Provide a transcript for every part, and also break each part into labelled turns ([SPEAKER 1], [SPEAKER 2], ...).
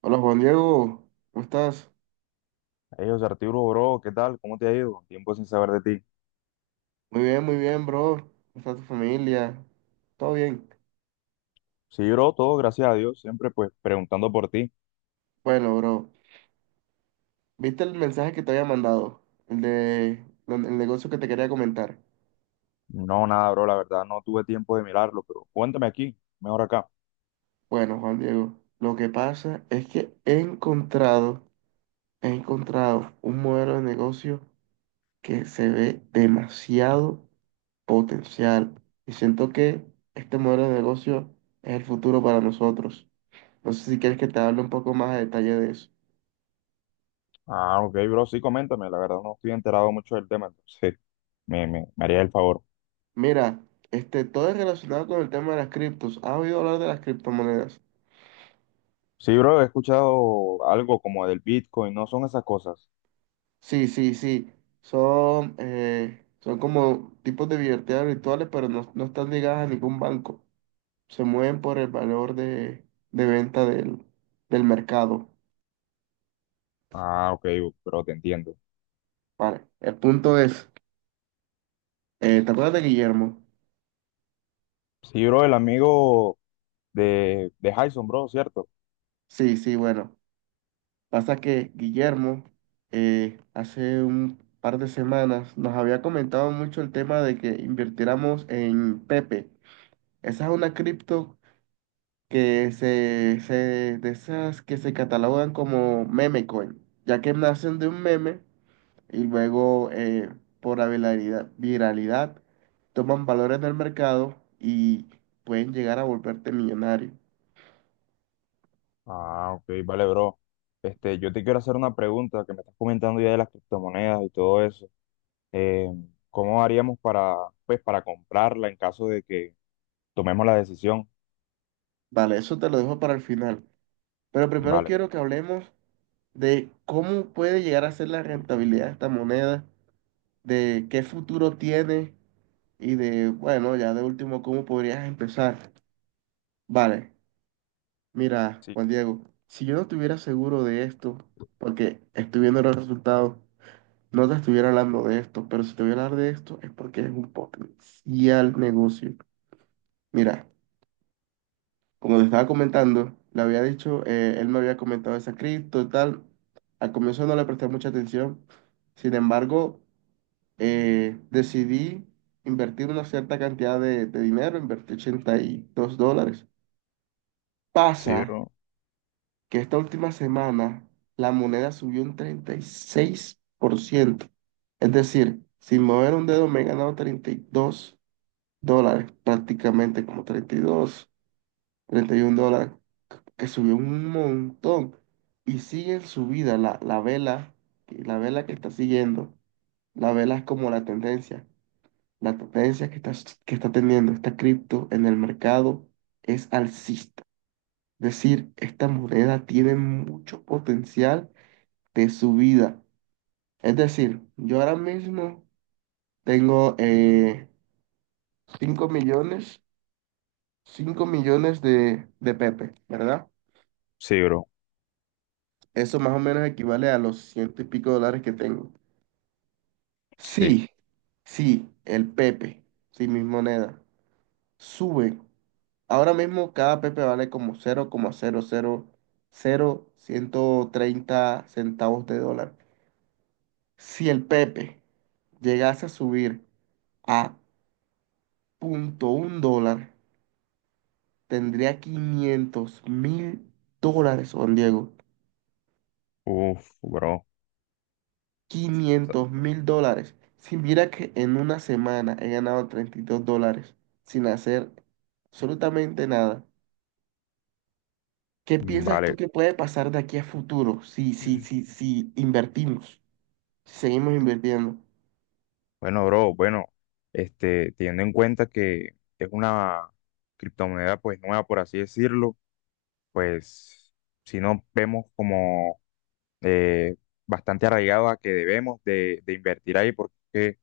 [SPEAKER 1] Hola, Juan Diego, ¿cómo estás?
[SPEAKER 2] Hey, José Arturo, bro, ¿qué tal? ¿Cómo te ha ido? Tiempo sin saber de ti.
[SPEAKER 1] Muy bien, bro. ¿Cómo está tu familia? ¿Todo bien?
[SPEAKER 2] Sí, bro, todo gracias a Dios, siempre pues preguntando por ti.
[SPEAKER 1] Bueno, bro, ¿viste el mensaje que te había mandado? El negocio que te quería comentar.
[SPEAKER 2] No, nada, bro, la verdad no tuve tiempo de mirarlo, pero cuéntame aquí, mejor acá.
[SPEAKER 1] Bueno, Juan Diego, lo que pasa es que he encontrado un modelo de negocio que se ve demasiado potencial. Y siento que este modelo de negocio es el futuro para nosotros. No sé si quieres que te hable un poco más a detalle de eso.
[SPEAKER 2] Ah, ok, bro, sí, coméntame, la verdad no estoy enterado mucho del tema, entonces me haría el favor.
[SPEAKER 1] Mira, todo es relacionado con el tema de las criptos. ¿Has oído hablar de las criptomonedas?
[SPEAKER 2] Sí, bro, he escuchado algo como del Bitcoin, no son esas cosas.
[SPEAKER 1] Sí, sí, sí. Son como tipos de billeteras virtuales, pero no, no están ligadas a ningún banco. Se mueven por el valor de venta del mercado.
[SPEAKER 2] Ah, ok, bro, te entiendo.
[SPEAKER 1] Vale. El punto es, ¿te acuerdas de Guillermo?
[SPEAKER 2] Sí, bro, el amigo de Jason, bro, ¿cierto?
[SPEAKER 1] Sí, sí, bueno. Pasa que Guillermo hace un par de semanas nos había comentado mucho el tema de que invirtiéramos en Pepe. Esa es una cripto de esas que se catalogan como meme coin, ya que nacen de un meme y luego por la viralidad toman valor en el mercado y pueden llegar a volverte millonario.
[SPEAKER 2] Ah, ok, vale, bro. Este, yo te quiero hacer una pregunta que me estás comentando ya de las criptomonedas y todo eso. Eh, ¿Cómo haríamos para, pues, para comprarla en caso de que tomemos la decisión?
[SPEAKER 1] Vale, eso te lo dejo para el final. Pero primero
[SPEAKER 2] Vale,
[SPEAKER 1] quiero
[SPEAKER 2] bro.
[SPEAKER 1] que hablemos de cómo puede llegar a ser la rentabilidad de esta moneda, de qué futuro tiene y de, bueno, ya de último, cómo podrías empezar. Vale. Mira,
[SPEAKER 2] Sí,
[SPEAKER 1] Juan Diego, si yo no estuviera seguro de esto, porque estoy viendo los resultados, no te estuviera hablando de esto, pero si te voy a hablar de esto es porque es un potencial negocio. Mira, como te estaba comentando, le había dicho, él me había comentado esa cripto y tal. Al comienzo no le presté mucha atención, sin embargo, decidí invertir una cierta cantidad de dinero, invertí $82.
[SPEAKER 2] sí,
[SPEAKER 1] Pasa
[SPEAKER 2] bro.
[SPEAKER 1] que esta última semana la moneda subió un 36%. Es decir, sin mover un dedo me he ganado $32, prácticamente como treinta treinta y dos treinta y $31, que subió un montón. Y sigue en subida la vela, la vela que está siguiendo. La vela es como la tendencia. La tendencia que está teniendo esta cripto en el mercado es alcista. Es decir, esta moneda tiene mucho potencial de su vida. Es decir, yo ahora mismo tengo 5 millones, 5 millones de Pepe, ¿verdad?
[SPEAKER 2] Sí, bro.
[SPEAKER 1] Eso más o menos equivale a los ciento y pico dólares que tengo.
[SPEAKER 2] Sí.
[SPEAKER 1] Sí, sí, el Pepe, sí, mis monedas, sube. Ahora mismo cada Pepe vale como cero coma ciento treinta centavos de dólar. Si el Pepe llegase a subir a punto un dólar, tendría $500.000, Juan Diego.
[SPEAKER 2] Uf, bro.
[SPEAKER 1] $500.000. Si mira que en una semana he ganado $32 sin hacer absolutamente nada. ¿Qué
[SPEAKER 2] Mm.
[SPEAKER 1] piensas tú
[SPEAKER 2] Vale.
[SPEAKER 1] que puede pasar de aquí a futuro si invertimos, si seguimos invirtiendo?
[SPEAKER 2] Bueno, bro, bueno, este, teniendo en cuenta que es una criptomoneda pues nueva, por así decirlo, pues si no vemos como eh, bastante arraigado a que debemos de invertir ahí porque,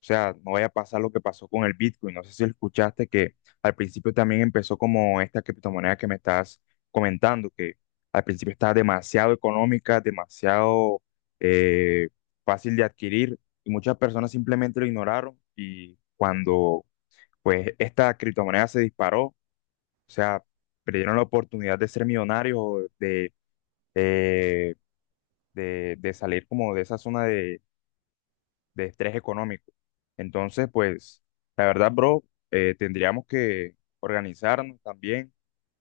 [SPEAKER 2] o sea, no vaya a pasar lo que pasó con el Bitcoin. No sé si escuchaste que al principio también empezó como esta criptomoneda que me estás comentando, que al principio estaba demasiado económica, demasiado eh, fácil de adquirir y muchas personas simplemente lo ignoraron y cuando pues esta criptomoneda se disparó, o sea, perdieron la oportunidad de ser millonarios o de eh, de salir como de esa zona de estrés económico. Entonces, pues, la verdad, bro, tendríamos que organizarnos también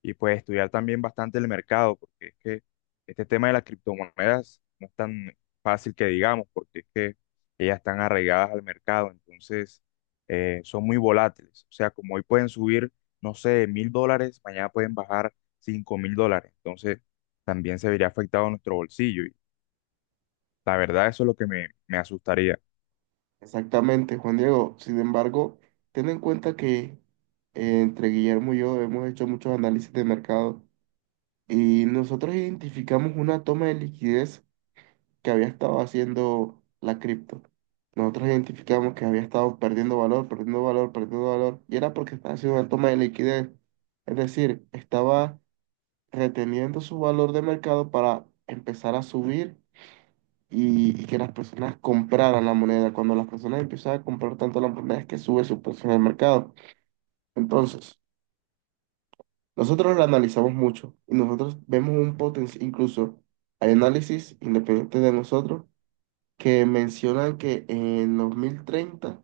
[SPEAKER 2] y pues estudiar también bastante el mercado, porque es que este tema de las criptomonedas no es tan fácil que digamos, porque es que ellas están arraigadas al mercado, entonces son muy volátiles. O sea, como hoy pueden subir, no sé, 1.000 dólares, mañana pueden bajar 5.000 dólares. Entonces, también se vería afectado nuestro bolsillo. La verdad, eso es lo que me asustaría.
[SPEAKER 1] Exactamente, Juan Diego. Sin embargo, ten en cuenta que entre Guillermo y yo hemos hecho muchos análisis de mercado y nosotros identificamos una toma de liquidez que había estado haciendo la cripto. Nosotros identificamos que había estado perdiendo valor, perdiendo valor, perdiendo valor, y era porque estaba haciendo una toma de liquidez. Es decir, estaba reteniendo su valor de mercado para empezar a subir y que las personas compraran la moneda. Cuando las personas empiezan a comprar tanto la moneda es que sube su precio en el mercado. Entonces, nosotros lo analizamos mucho y nosotros vemos un potencial; incluso hay análisis independientes de nosotros que mencionan que en 2030,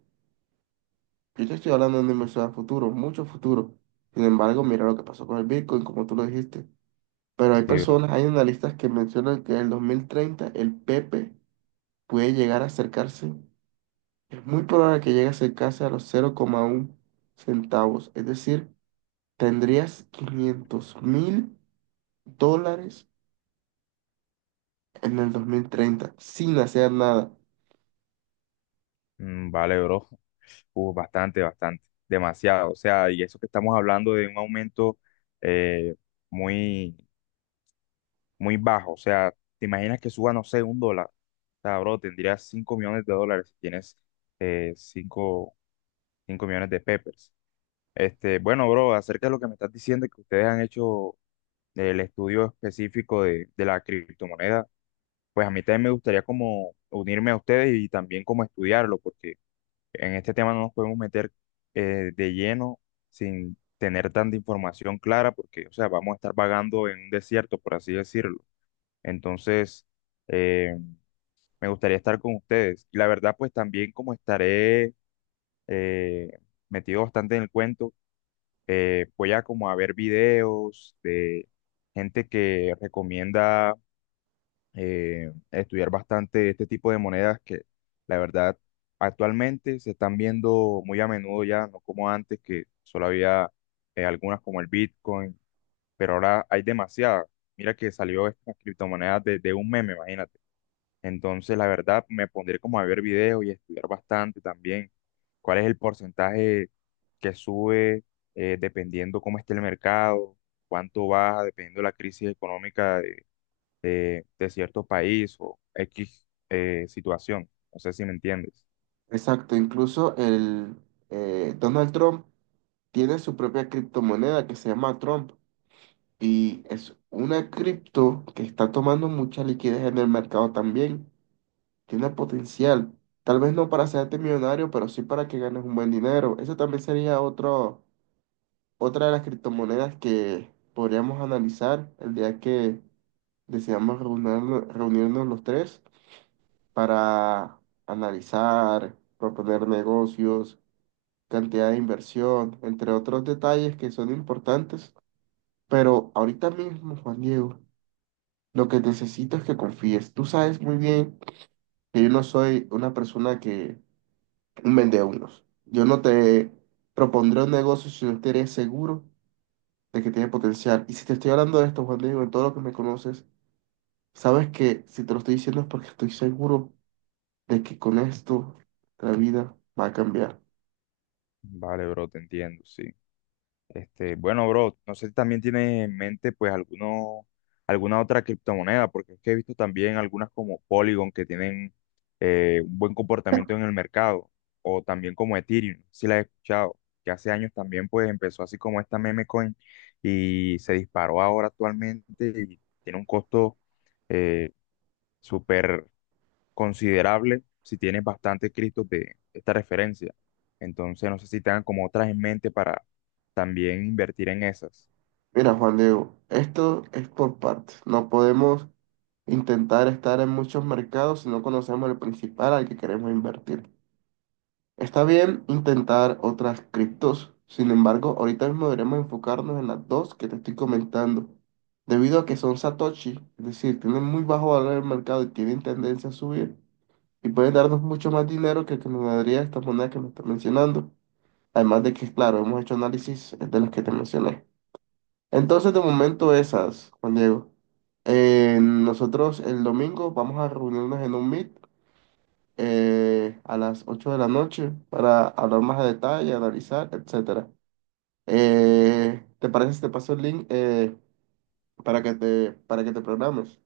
[SPEAKER 1] yo te estoy hablando de una inversión a futuro, mucho futuro. Sin embargo, mira lo que pasó con el Bitcoin, como tú lo dijiste. Pero hay
[SPEAKER 2] Sí, bro.
[SPEAKER 1] personas, hay analistas que mencionan que en el 2030 el Pepe puede llegar a acercarse, es muy probable que llegue a acercarse a los 0,1 centavos. Es decir, tendrías $500.000 en el 2030 sin hacer nada.
[SPEAKER 2] Mm. Vale, bro. Uf, bastante, bastante. Demasiado. O sea, y eso que estamos hablando de un aumento eh, muy, muy bajo. O sea, te imaginas que suba, no sé, un dólar. O sea, bro, tendrías 5.000.000 de dólares si tienes eh, cinco 5.000.000 de peppers. Este, bueno, bro, acerca de lo que me estás diciendo, que ustedes han hecho el estudio específico de la criptomoneda. Pues a mí también me gustaría como unirme a ustedes y también como estudiarlo, porque en este tema no nos podemos meter de lleno sin tener tanta información clara, porque, o sea, vamos a estar vagando en un desierto, por así decirlo. Entonces, eh, me gustaría estar con ustedes. Y la verdad, pues también como estaré eh, metido bastante en el cuento, voy a como a ver videos de gente que recomienda estudiar bastante este tipo de monedas que la verdad actualmente se están viendo muy a menudo ya, no como antes que solo había algunas como el Bitcoin, pero ahora hay demasiadas. Mira que salió estas criptomonedas de un meme, imagínate. Entonces la verdad me pondré como a ver videos y estudiar bastante también cuál es el porcentaje que sube dependiendo cómo esté el mercado, cuánto baja dependiendo de la crisis económica de cierto país o X situación. No sé si me entiendes.
[SPEAKER 1] Exacto, incluso el Donald Trump tiene su propia criptomoneda que se llama Trump, y es una cripto que está tomando mucha liquidez en el mercado también. Tiene potencial, tal vez no para hacerte millonario, pero sí para que ganes un buen dinero. Eso también sería otra de las criptomonedas que podríamos analizar el día que deseamos reunirnos los tres para analizar, proponer negocios, cantidad de inversión, entre otros detalles que son importantes. Pero ahorita mismo, Juan Diego, lo que necesito es que confíes. Tú sabes muy bien que yo no soy una persona que un vendehumos. Yo no te propondré un negocio si no eres seguro de que tiene potencial. Y si te estoy hablando de esto, Juan Diego, en todo lo que me conoces, sabes que si te lo estoy diciendo es porque estoy seguro de que con esto la vida va a cambiar.
[SPEAKER 2] Vale, bro, te entiendo, sí. Este, bueno, bro, no sé si también tienes en mente pues alguno, alguna otra criptomoneda, porque es que he visto también algunas como Polygon que tienen un buen comportamiento en el mercado, o también como Ethereum, si la he escuchado, que hace años también pues empezó así como esta meme coin y se disparó ahora actualmente y tiene un costo eh, súper considerable si tienes bastantes Cristos de esta referencia. Entonces, no sé si tengan como otras en mente para también invertir en esas.
[SPEAKER 1] Mira, Juan Diego, esto es por partes. No podemos intentar estar en muchos mercados si no conocemos el principal al que queremos invertir. Está bien intentar otras criptos, sin embargo, ahorita mismo deberemos enfocarnos en las dos que te estoy comentando. Debido a que son Satoshi, es decir, tienen muy bajo valor en el mercado y tienen tendencia a subir, y pueden darnos mucho más dinero que el que nos daría esta moneda que me estás mencionando. Además de que, claro, hemos hecho análisis de las que te mencioné. Entonces, de momento esas, Juan Diego. Nosotros el domingo vamos a reunirnos en un meet a las 8 de la noche para hablar más a detalle, analizar, etcétera. ¿Te parece si te paso el link para que te programes?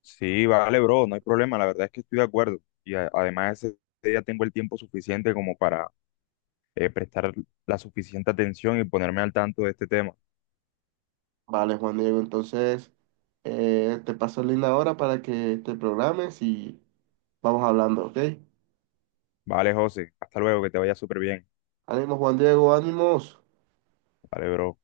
[SPEAKER 2] Sí, vale, bro, no hay problema. La verdad es que estoy de acuerdo. Y además, ese día tengo el tiempo suficiente como para prestar la suficiente atención y ponerme al tanto de este tema.
[SPEAKER 1] Vale, Juan Diego, entonces te paso el link ahora para que te programes y vamos hablando, ¿ok?
[SPEAKER 2] Vale, José, hasta luego, que te vaya súper bien.
[SPEAKER 1] Ánimo, Juan Diego, ánimos.
[SPEAKER 2] Vale, bro.